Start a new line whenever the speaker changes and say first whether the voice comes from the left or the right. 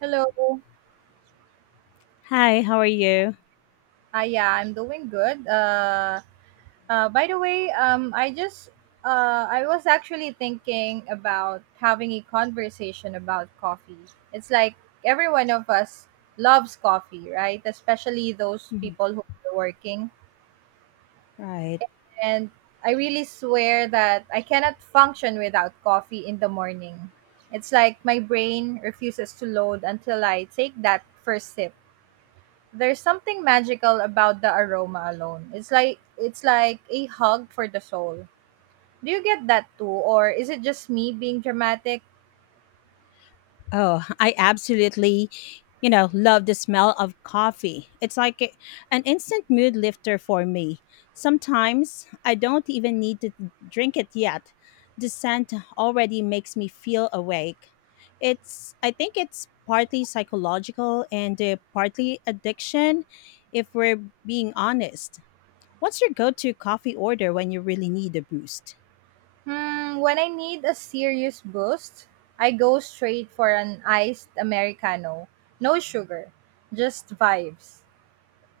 right: Hello.
left: Hi, how are you?
right: Yeah, I'm doing good. I just I was actually thinking about having a conversation about coffee. It's like every one of us loves coffee, right? Especially those
left: Mhm.
right: people who are working.
left: Right.
right: And I really swear that I cannot function without coffee in the morning. It's like my brain refuses to load until I take that first sip. There's something magical about the aroma alone. It's like a hug for the soul. Do you get that too, or is it just me being dramatic?
left: Oh, I absolutely, love the smell of coffee. It's like an instant mood lifter for me. Sometimes I don't even need to drink it yet. The scent already makes me feel awake. It's I think it's partly psychological and partly addiction if we're being honest. What's your go-to coffee order when you really need a boost?
right: Hmm, when I need a serious boost, I go straight for an iced americano. No sugar, just vibes.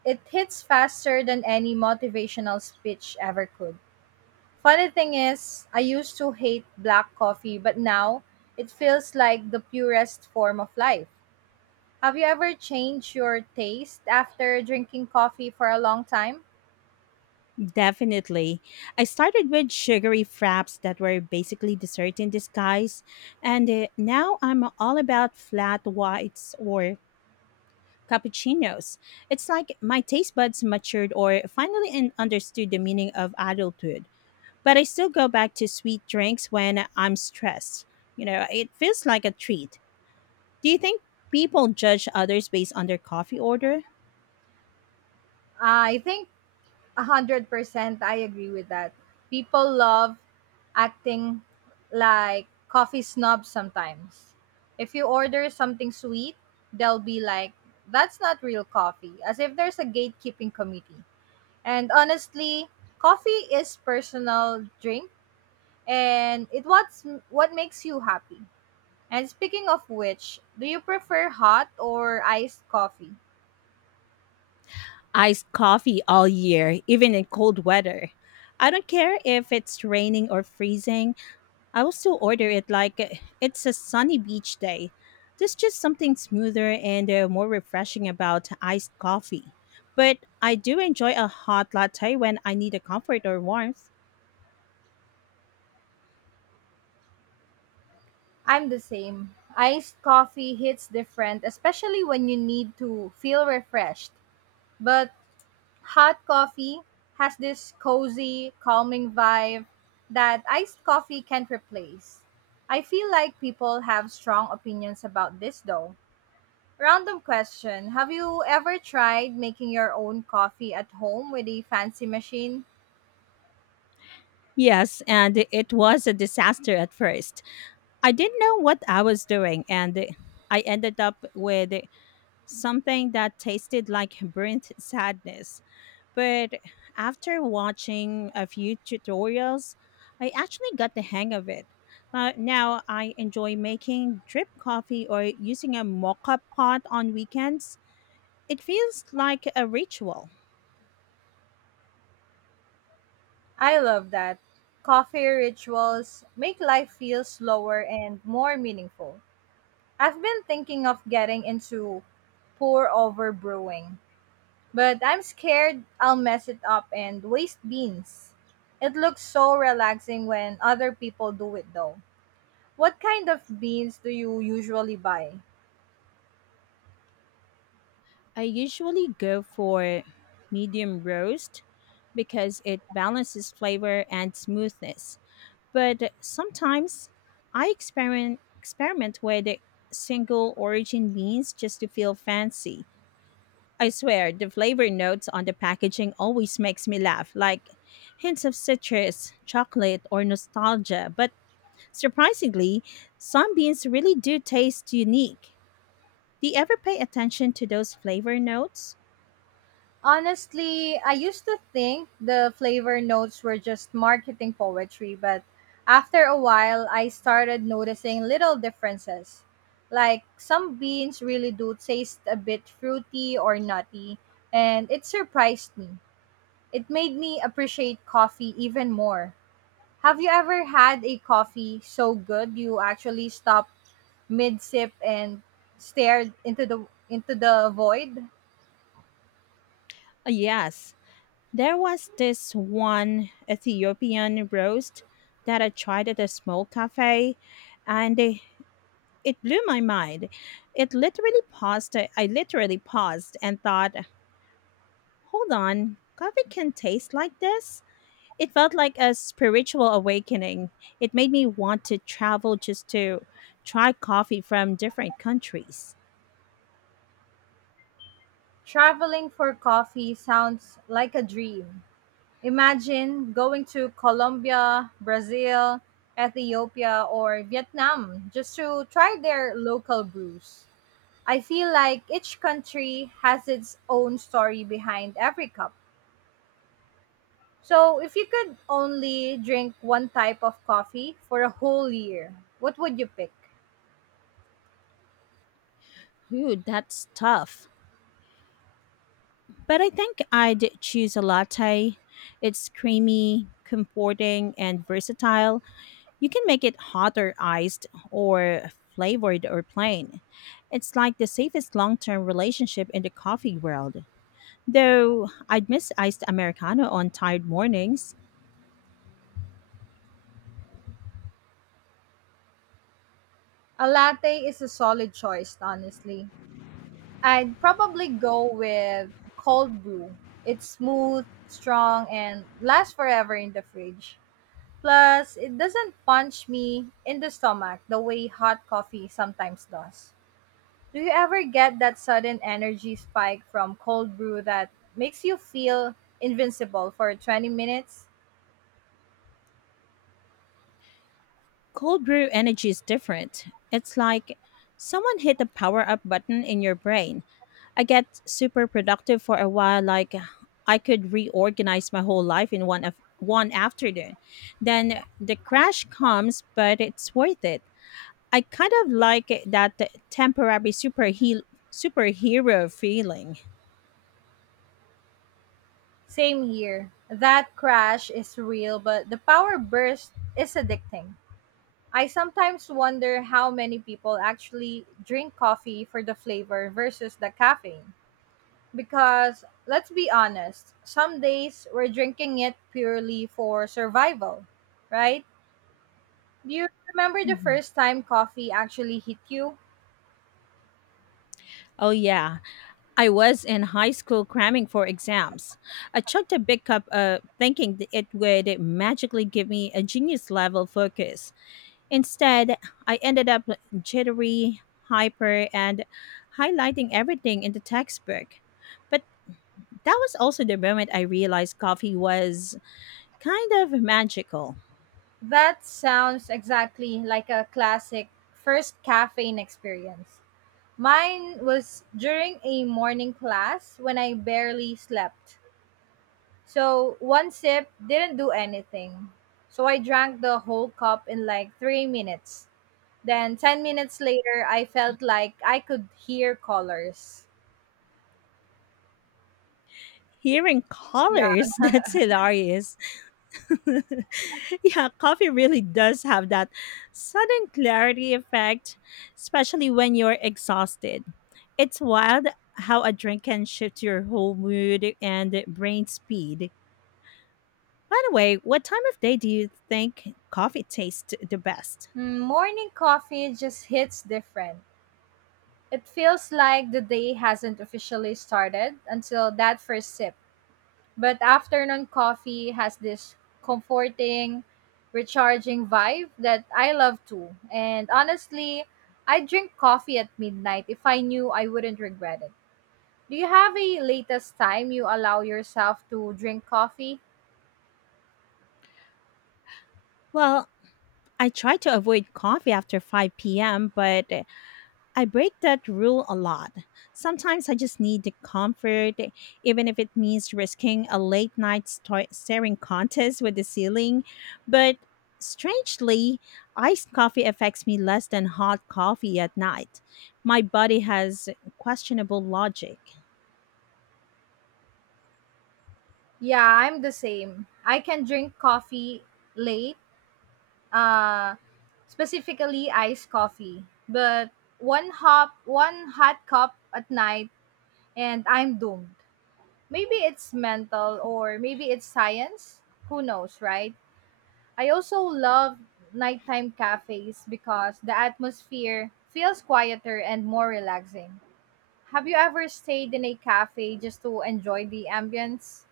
right: It hits faster than any motivational speech ever could. Funny thing is, I used to hate black coffee, but now it feels like the purest form of life. Have you ever changed your taste after drinking coffee for a long time?
left: Definitely. I started with sugary fraps that were basically dessert in disguise, and now I'm all about flat whites or cappuccinos. It's like my taste buds matured or finally understood the meaning of adulthood. But I still go back to sweet drinks when I'm stressed. You know, it feels like a treat. Do you think people judge others based on their coffee order?
right: I think 100% I agree with that. People love acting like coffee snobs sometimes. If you order something sweet, they'll be like, that's not real coffee, as if there's a gatekeeping committee. And honestly, coffee is personal drink and it what's what makes you happy. And speaking of which, do you prefer hot or iced coffee?
left: Iced coffee all year, even in cold weather. I don't care if it's raining or freezing, I will still order it like it's a sunny beach day. There's just something smoother and more refreshing about iced coffee. But I do enjoy a hot latte when I need a comfort or warmth.
right: I'm the same. Iced coffee hits different, especially when you need to feel refreshed. But hot coffee has this cozy, calming vibe that iced coffee can't replace. I feel like people have strong opinions about this though. Random question: have you ever tried making your own coffee at home with a fancy machine?
left: Yes, and it was a disaster at first. I didn't know what I was doing, and I ended up with something that tasted like burnt sadness. But after watching a few tutorials, I actually got the hang of it. Now I enjoy making drip coffee or using a mocha pot on weekends. It feels like a ritual.
right: I love that. Coffee rituals make life feel slower and more meaningful. I've been thinking of getting into pour over brewing, but I'm scared I'll mess it up and waste beans. It looks so relaxing when other people do it though. What kind of beans do you usually buy?
left: I usually go for medium roast because it balances flavor and smoothness. But sometimes I experiment with single origin beans just to feel fancy. I swear, the flavor notes on the packaging always makes me laugh, like hints of citrus, chocolate, or nostalgia. But surprisingly, some beans really do taste unique. Do you ever pay attention to those flavor notes?
right: Honestly, I used to think the flavor notes were just marketing poetry, but after a while, I started noticing little differences. Like some beans really do taste a bit fruity or nutty, and it surprised me. It made me appreciate coffee even more. Have you ever had a coffee so good you actually stopped mid sip and stared into the void?
left: Yes. There was this one Ethiopian roast that I tried at a small cafe and it blew my mind. It literally paused. I literally paused and thought, hold on, coffee can taste like this? It felt like a spiritual awakening. It made me want to travel just to try coffee from different countries.
right: Traveling for coffee sounds like a dream. Imagine going to Colombia, Brazil, Ethiopia, or Vietnam just to try their local brews. I feel like each country has its own story behind every cup. So, if you could only drink one type of coffee for a whole year, what would you pick?
left: Ooh, that's tough. But I think I'd choose a latte. It's creamy, comforting, and versatile. You can make it hot or iced, or flavored or plain. It's like the safest long term relationship in the coffee world. Though I'd miss iced Americano on tired mornings.
right: A latte is a solid choice, honestly. I'd probably go with cold brew. It's smooth, strong, and lasts forever in the fridge. Plus, it doesn't punch me in the stomach the way hot coffee sometimes does. Do you ever get that sudden energy spike from cold brew that makes you feel invincible for 20 minutes?
left: Cold brew energy is different. It's like someone hit the power up button in your brain. I get super productive for a while, like I could reorganize my whole life in one afternoon. Then the crash comes, but it's worth it. I kind of like that temporary superhero feeling.
right: Same here. That crash is real, but the power burst is addicting. I sometimes wonder how many people actually drink coffee for the flavor versus the caffeine. Because let's be honest, some days we're drinking it purely for survival, right? Do you remember the
left: Mhm.
right: first time coffee actually hit you?
left: Oh yeah, I was in high school cramming for exams. I chugged a big cup thinking it would magically give me a genius level focus. Instead, I ended up jittery, hyper, and highlighting everything in the textbook. But that was also the moment I realized coffee was kind of magical.
right: That sounds exactly like a classic first caffeine experience. Mine was during a morning class when I barely slept. So one sip didn't do anything. So I drank the whole cup in like 3 minutes. Then 10 minutes later, I felt like I could hear colors.
left: Hearing
right: Yeah.
left: colors, that's hilarious. Yeah, coffee really does have that sudden clarity effect, especially when you're exhausted. It's wild how a drink can shift your whole mood and brain speed. By the way, what time of day do you think coffee tastes the best?
right: Mm, morning coffee just hits different. It feels like the day hasn't officially started until that first sip. But afternoon coffee has this comforting, recharging vibe that I love too. And honestly, I'd drink coffee at midnight if I knew I wouldn't regret it. Do you have a latest time you allow yourself to drink coffee?
left: Well, I try to avoid coffee after 5 p.m., but I break that rule a lot. Sometimes I just need the comfort, even if it means risking a late night staring contest with the ceiling. But strangely, iced coffee affects me less than hot coffee at night. My body has questionable logic.
right: Yeah, I'm the same. I can drink coffee late, uh, specifically iced coffee. But one hop, one hot cup at night, and I'm doomed. Maybe it's mental or maybe it's science. Who knows, right? I also love nighttime cafes because the atmosphere feels quieter and more relaxing. Have you ever stayed in a cafe just to enjoy the ambience?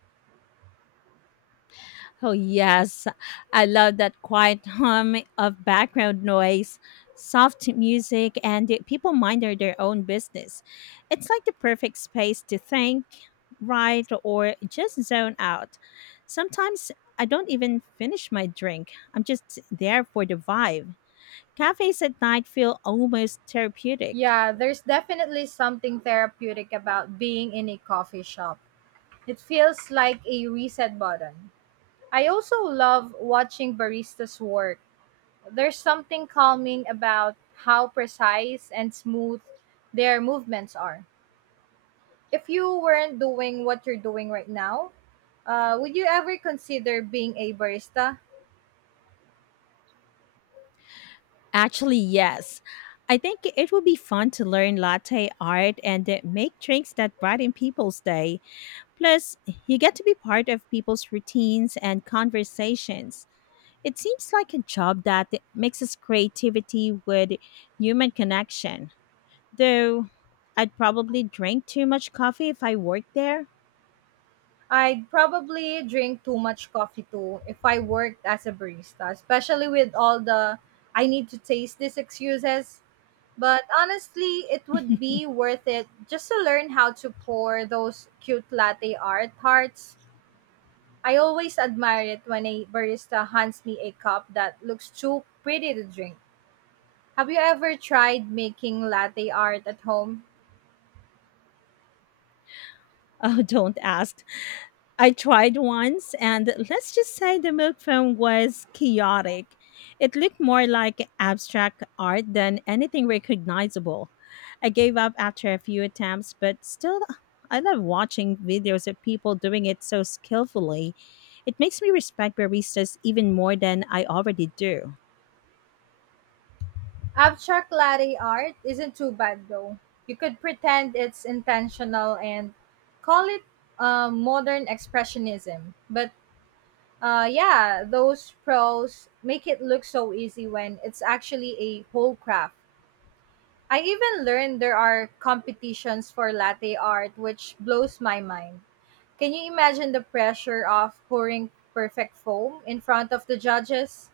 left: Oh, yes. I love that quiet hum of background noise, soft music, and the people minding their own business. It's like the perfect space to think, write, or just zone out. Sometimes I don't even finish my drink, I'm just there for the vibe. Cafes at night feel almost therapeutic.
right: Yeah, there's definitely something therapeutic about being in a coffee shop. It feels like a reset button. I also love watching baristas work. There's something calming about how precise and smooth their movements are. If you weren't doing what you're doing right now, would you ever consider being a barista?
left: Actually, yes. I think it would be fun to learn latte art and make drinks that brighten people's day. Plus, you get to be part of people's routines and conversations. It seems like a job that mixes creativity with human connection. Though I'd probably drink too much coffee if I worked there.
right: I'd probably drink too much coffee too if I worked as a barista, especially with all the I need to taste these excuses. But honestly, it would be worth it just to learn how to pour those cute latte art hearts. I always admire it when a barista hands me a cup that looks too pretty to drink. Have you ever tried making latte art at home?
left: Oh, don't ask. I tried once, and let's just say the milk foam was chaotic. It looked more like abstract art than anything recognizable. I gave up after a few attempts, but still, I love watching videos of people doing it so skillfully. It makes me respect baristas even more than I already do.
right: Abstract latte art isn't too bad though. You could pretend it's intentional and call it modern expressionism. But yeah, those pros make it look so easy when it's actually a whole craft. I even learned there are competitions for latte art, which blows my mind. Can you imagine the pressure of pouring perfect foam in front of the judges?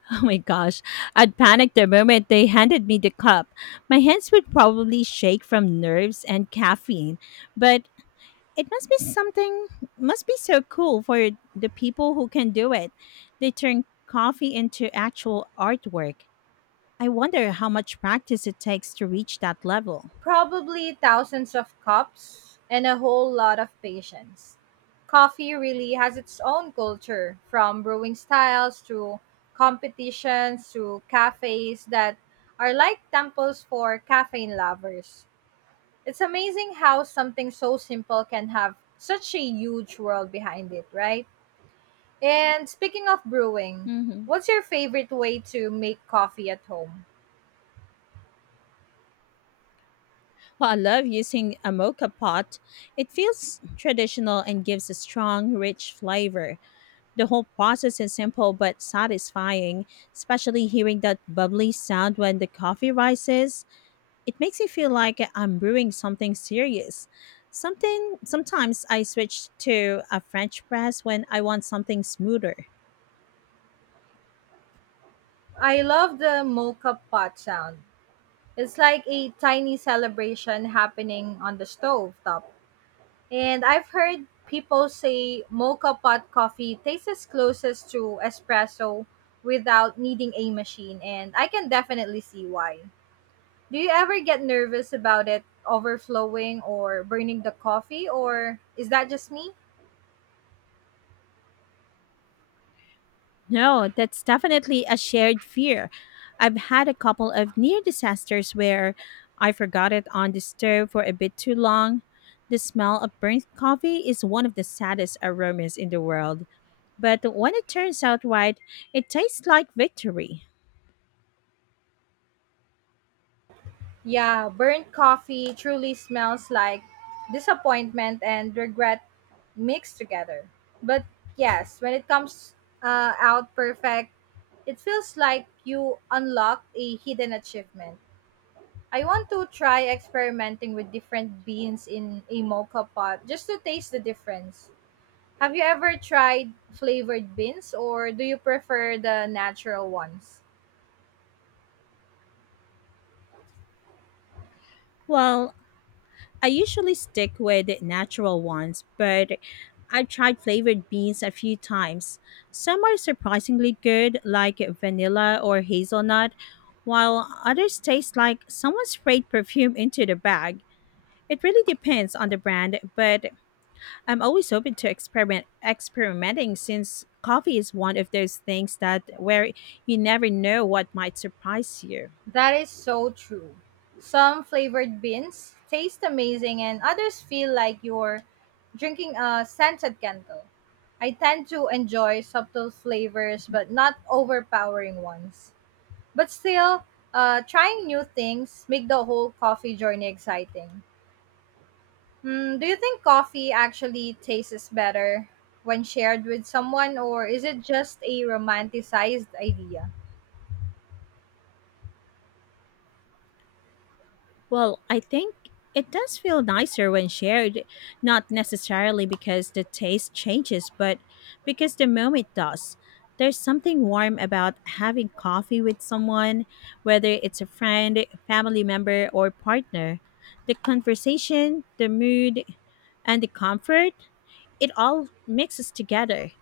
left: Oh my gosh, I'd panic the moment they handed me the cup. My hands would probably shake from nerves and caffeine, but it must be something, must be so cool for the people who can do it. They turn coffee into actual artwork. I wonder how much practice it takes to reach that level.
right: Probably thousands of cups and a whole lot of patience. Coffee really has its own culture, from brewing styles to competitions to cafes that are like temples for caffeine lovers. It's amazing how something so simple can have such a huge world behind it, right? And speaking of brewing,
left: Hmm.
right: what's your favorite way to make coffee at home?
left: Well, I love using a mocha pot. It feels traditional and gives a strong, rich flavor. The whole process is simple but satisfying, especially hearing that bubbly sound when the coffee rises. It makes me feel like I'm brewing something serious. Something Sometimes I switch to a French press when I want something smoother.
right: I love the mocha pot sound. It's like a tiny celebration happening on the stove top. And I've heard people say mocha pot coffee tastes as closest to espresso without needing a machine, and I can definitely see why. Do you ever get nervous about it overflowing or burning the coffee, or is that just me?
left: No, that's definitely a shared fear. I've had a couple of near disasters where I forgot it on the stove for a bit too long. The smell of burnt coffee is one of the saddest aromas in the world, but when it turns out right, it tastes like victory.
right: Yeah, burnt coffee truly smells like disappointment and regret mixed together. But yes, when it comes out perfect, it feels like you unlocked a hidden achievement. I want to try experimenting with different beans in a mocha pot just to taste the difference. Have you ever tried flavored beans or do you prefer the natural ones?
left: Well, I usually stick with natural ones, but I've tried flavored beans a few times. Some are surprisingly good, like vanilla or hazelnut, while others taste like someone sprayed perfume into the bag. It really depends on the brand, but I'm always open to experimenting since coffee is one of those things that where you never know what might surprise you.
right: That is so true. Some flavored beans taste amazing and others feel like you're drinking a scented candle. I tend to enjoy subtle flavors but not overpowering ones. But still, trying new things make the whole coffee journey exciting. Hmm, do you think coffee actually tastes better when shared with someone, or is it just a romanticized idea?
left: Well, I think it does feel nicer when shared, not necessarily because the taste changes, but because the moment does. There's something warm about having coffee with someone, whether it's a friend, family member, or partner. The conversation, the mood, and the comfort, it all mixes together.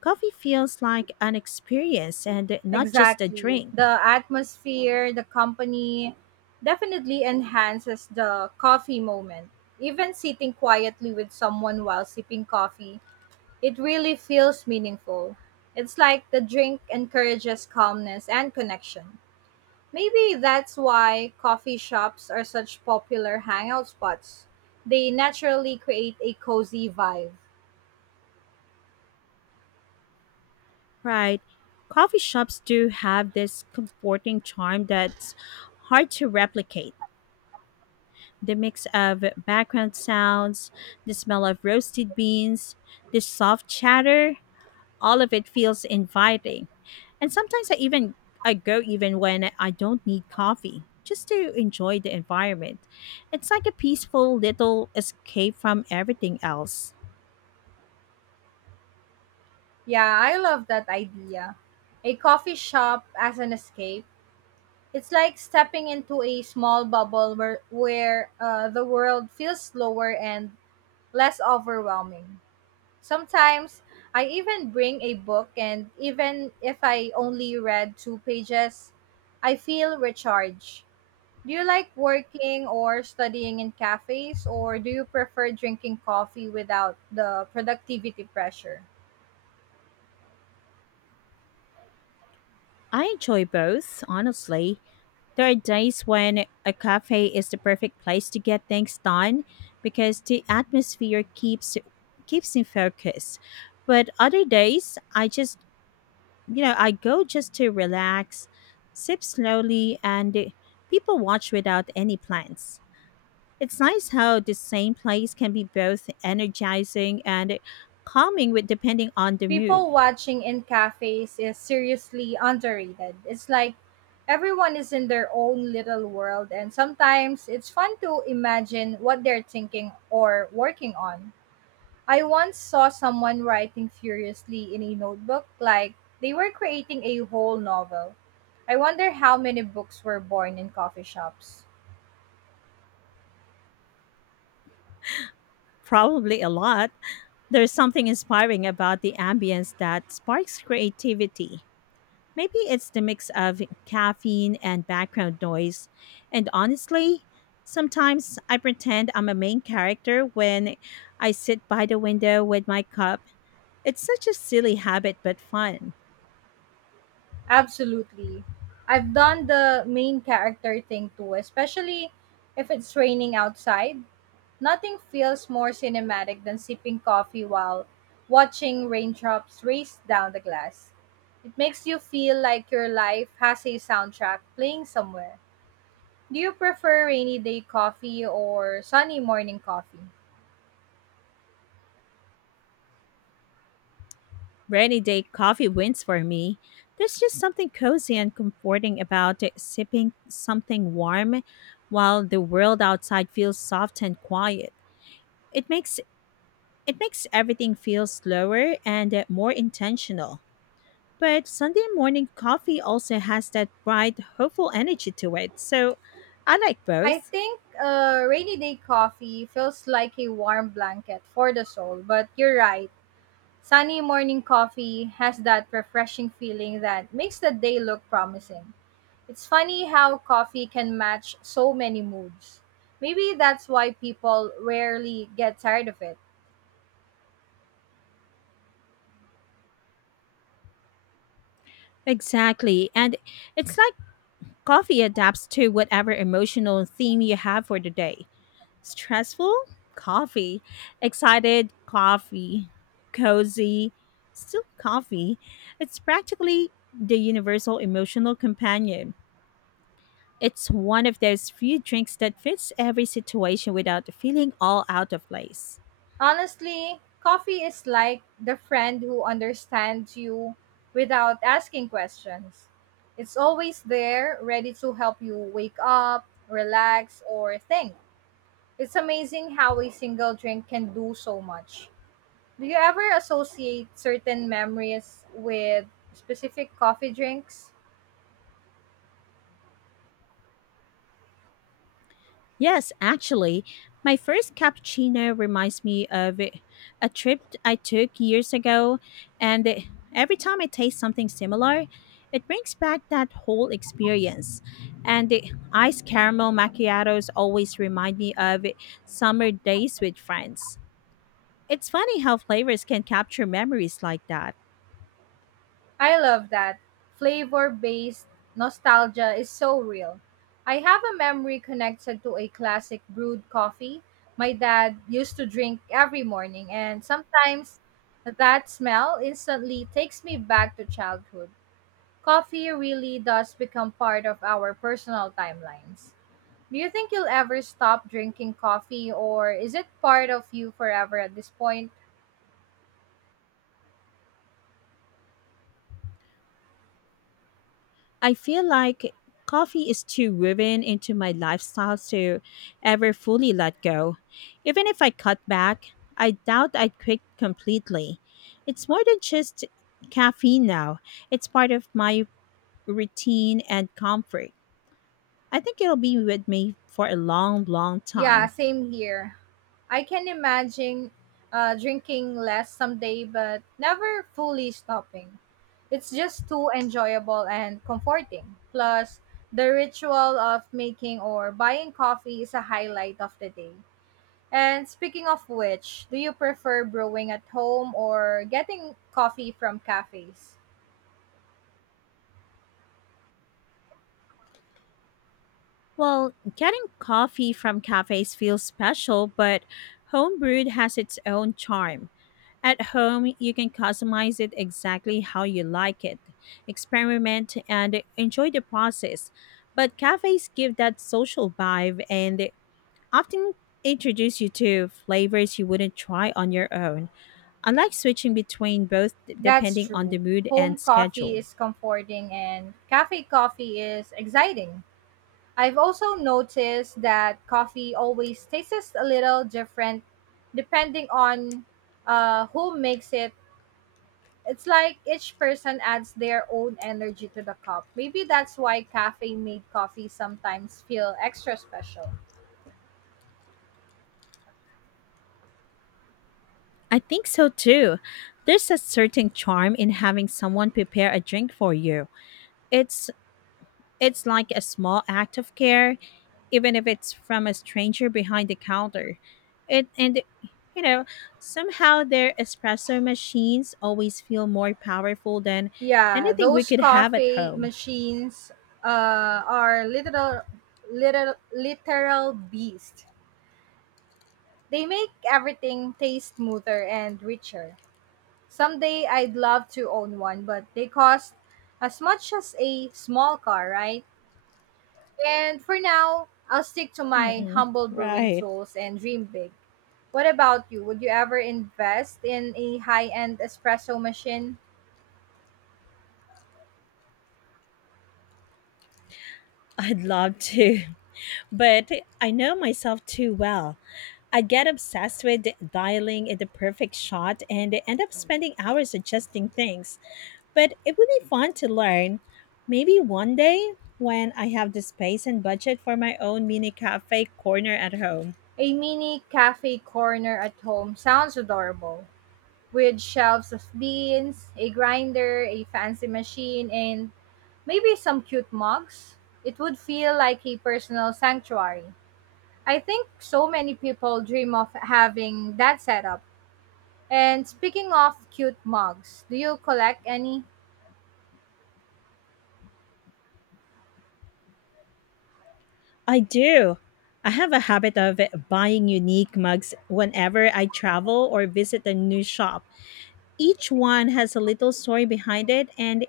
left: Coffee feels like an experience and not just a
right: Exactly.
left: drink.
right: The atmosphere, the company definitely enhances the coffee moment. Even sitting quietly with someone while sipping coffee, it really feels meaningful. It's like the drink encourages calmness and connection. Maybe that's why coffee shops are such popular hangout spots. They naturally create a cozy vibe.
left: Right. Coffee shops do have this comforting charm that's hard to replicate. The mix of background sounds, the smell of roasted beans, the soft chatter, all of it feels inviting. And sometimes I go even when I don't need coffee, just to enjoy the environment. It's like a peaceful little escape from everything else.
right: Yeah, I love that idea. A coffee shop as an escape. It's like stepping into a small bubble where the world feels slower and less overwhelming. Sometimes I even bring a book, and even if I only read two pages, I feel recharged. Do you like working or studying in cafes, or do you prefer drinking coffee without the productivity pressure?
left: I enjoy both, honestly. There are days when a cafe is the perfect place to get things done because the atmosphere keeps me focused. But other days, I just, you know, I go just to relax, sip slowly, and people watch without any plans. It's nice how the same place can be both energizing and calming with depending on the mood.
right: People watching in cafes is seriously underrated. It's like everyone is in their own little world, and sometimes it's fun to imagine what they're thinking or working on. I once saw someone writing furiously in a notebook, like they were creating a whole novel. I wonder how many books were born in coffee shops.
left: Probably a lot. There's something inspiring about the ambience that sparks creativity. Maybe it's the mix of caffeine and background noise. And honestly, sometimes I pretend I'm a main character when I sit by the window with my cup. It's such a silly habit, but fun.
right: Absolutely. I've done the main character thing too, especially if it's raining outside. Nothing feels more cinematic than sipping coffee while watching raindrops race down the glass. It makes you feel like your life has a soundtrack playing somewhere. Do you prefer rainy day coffee or sunny morning coffee?
left: Rainy day coffee wins for me. There's just something cozy and comforting about it, sipping something warm while the world outside feels soft and quiet. It makes It makes everything feel slower and more intentional. But Sunday morning coffee also has that bright, hopeful energy to it, so I like
right: I
left: both.
right: think rainy day coffee feels like a warm blanket for the soul, but you're right. Sunny morning coffee has that refreshing feeling that makes the day look promising. It's funny how coffee can match so many moods. Maybe that's why people rarely get tired of it.
left: Exactly, and it's like coffee adapts to whatever emotional theme you have for the day. Stressful? Coffee. Excited? Coffee. Cozy? Still coffee. It's practically the universal emotional companion. It's one of those few drinks that fits every situation without feeling all out of place.
right: Honestly, coffee is like the friend who understands you without asking questions. It's always there, ready to help you wake up, relax, or think. It's amazing how a single drink can do so much. Do you ever associate certain memories with specific coffee drinks?
left: Yes, actually, my first cappuccino reminds me of a trip I took years ago, and every time I taste something similar, it brings back that whole experience. And the iced caramel macchiatos always remind me of summer days with friends. It's funny how flavors can capture memories like that.
right: I love that. Flavor based nostalgia is so real. I have a memory connected to a classic brewed coffee my dad used to drink every morning, and sometimes that smell instantly takes me back to childhood. Coffee really does become part of our personal timelines. Do you think you'll ever stop drinking coffee or is it part of you forever at this point?
left: I feel like coffee is too woven into my lifestyle to ever fully let go. Even if I cut back, I doubt I'd quit completely. It's more than just caffeine now, it's part of my routine and comfort. I think it'll be with me for a long, long
right: Yeah,
left: time.
right: same here. I can imagine drinking less someday, but never fully stopping. It's just too enjoyable and comforting. Plus, the ritual of making or buying coffee is a highlight of the day. And speaking of which, do you prefer brewing at home or getting coffee from cafes?
left: Well, getting coffee from cafes feels special, but homebrewed has its own charm. At home, you can customize it exactly how you like it, experiment, and enjoy the process. But cafes give that social vibe and they often introduce you to flavors you wouldn't try on your own. I like switching between both
right: That's
left: depending on the
right: true.
left: mood and
right: Home coffee
left: schedule.
right: is comforting and cafe coffee is exciting. I've also noticed that coffee always tastes a little different depending on who makes it. It's like each person adds their own energy to the cup. Maybe that's why cafe made coffee sometimes feel extra special.
left: I think so too. There's a certain charm in having someone prepare a drink for you. It's it's like a small act of care even if it's from a stranger behind the counter. It and you know, Somehow their espresso machines always feel more powerful than
right: Yeah,
left: anything we
right: those
left: could have at
right: coffee
left: home.
right: machines are literal beast. They make everything taste smoother and richer. Someday I'd love to own one, but they cost as much as a small car, right? And for now, I'll stick to my
left: Mm-mm.
right: humble brewing
left: Right.
right: tools and dream big. What about you? Would you ever invest in a high end espresso machine?
left: I'd love to, but I know myself too well. I get obsessed with dialing in the perfect shot and end up spending hours adjusting things. But it would be fun to learn. Maybe one day when I have the space and budget for my own mini cafe corner at home.
right: A mini cafe corner at home sounds adorable with shelves of beans, a grinder, a fancy machine, and maybe some cute mugs? It would feel like a personal sanctuary. I think so many people dream of having that setup. And speaking of cute mugs, do you collect any?
left: I do. I have a habit of buying unique mugs whenever I travel or visit a new shop. Each one has a little story behind it, and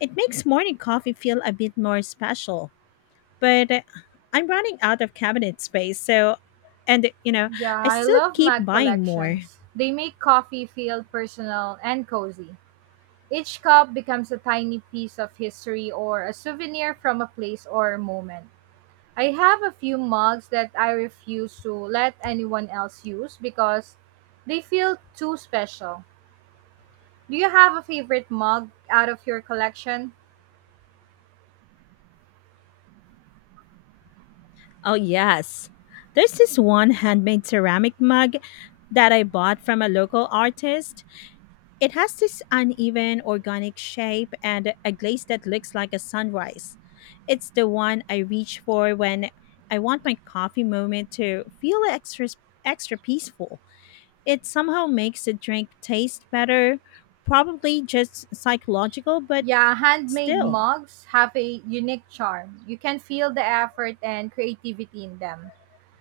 left: it makes morning coffee feel a bit more special. But I'm running out of cabinet space, so, and you know,
right: Yeah,
left: I
right: I
left: still
right: love
left: keep
right: mug
left: buying more.
right: collections. They make coffee feel personal and cozy. Each cup becomes a tiny piece of history or a souvenir from a place or a moment. I have a few mugs that I refuse to let anyone else use because they feel too special. Do you have a favorite mug out of your collection?
left: Oh, yes. There's this one handmade ceramic mug that I bought from a local artist. It has this uneven organic shape and a glaze that looks like a sunrise. It's the one I reach for when I want my coffee moment to feel extra peaceful. It somehow makes the drink taste better, probably just psychological, but
right: Yeah, handmade
left: still.
right: mugs have a unique charm. You can feel the effort and creativity in them.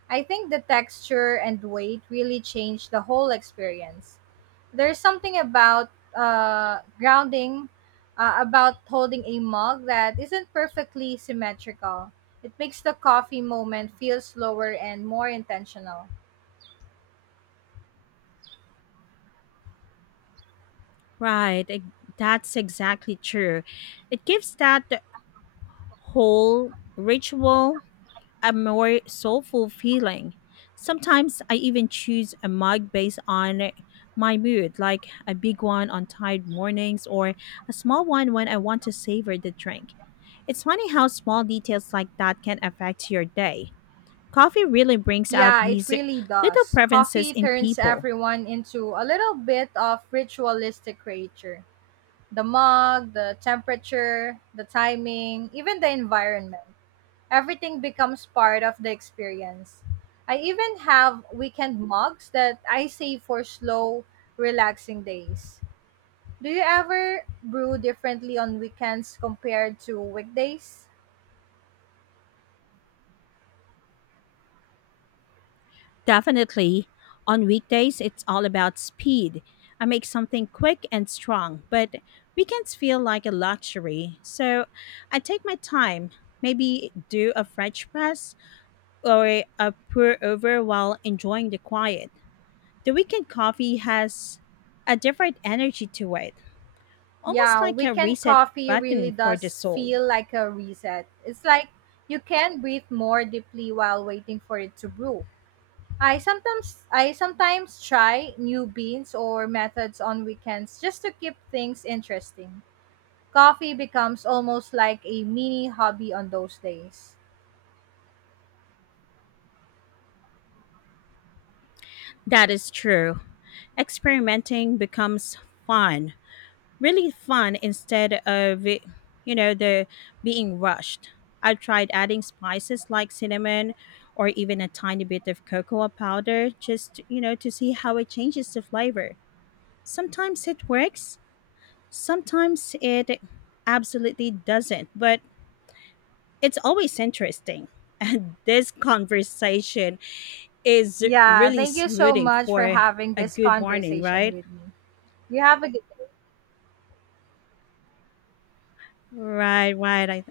right: I think the texture and weight really change the whole experience. There's something about grounding, about holding a mug that isn't perfectly symmetrical. It makes the coffee moment feel slower and more intentional.
left: Right, that's exactly true. It gives that whole ritual a more soulful feeling. Sometimes I even choose a mug based on my mood, like a big one on tired mornings or a small one when I want to savor the drink. It's funny how small details like that can affect your day. Coffee really brings out
right: Yeah, it
left: these
right: really
left: little
right: does.
left: preferences
right: Coffee
left: in
right: turns
left: people.
right: everyone into a little bit of ritualistic creature. The mug, the temperature, the timing, even the environment. Everything becomes part of the experience. I even have weekend mugs that I save for slow, relaxing days. Do you ever brew differently on weekends compared to weekdays?
left: Definitely. On weekdays, it's all about speed. I make something quick and strong, but weekends feel like a luxury. So I take my time, maybe do a French press or a pour over while enjoying the quiet. The weekend coffee has a different energy to it, almost
right: Yeah,
left: like a
right: weekend
left: reset
right: coffee really
left: button for the
right: does
left: soul.
right: feel like a reset. It's like you can breathe more deeply while waiting for it to brew. I sometimes try new beans or methods on weekends just to keep things interesting. Coffee becomes almost like a mini hobby on those days.
left: That is true. Experimenting becomes fun really fun instead of it- you know the being rushed. I've tried adding spices like cinnamon or even a tiny bit of cocoa powder just, you know, to see how it changes the flavor. Sometimes it works, sometimes it absolutely doesn't, but it's always interesting. And this conversation is
right: Yeah,
left: really
right: thank you so
left: smoothing
right: much for
left: for
right: having
left: a
right: this
left: good morning,
right: conversation
left: right?
right: with me. You have a good
left: Right, right. I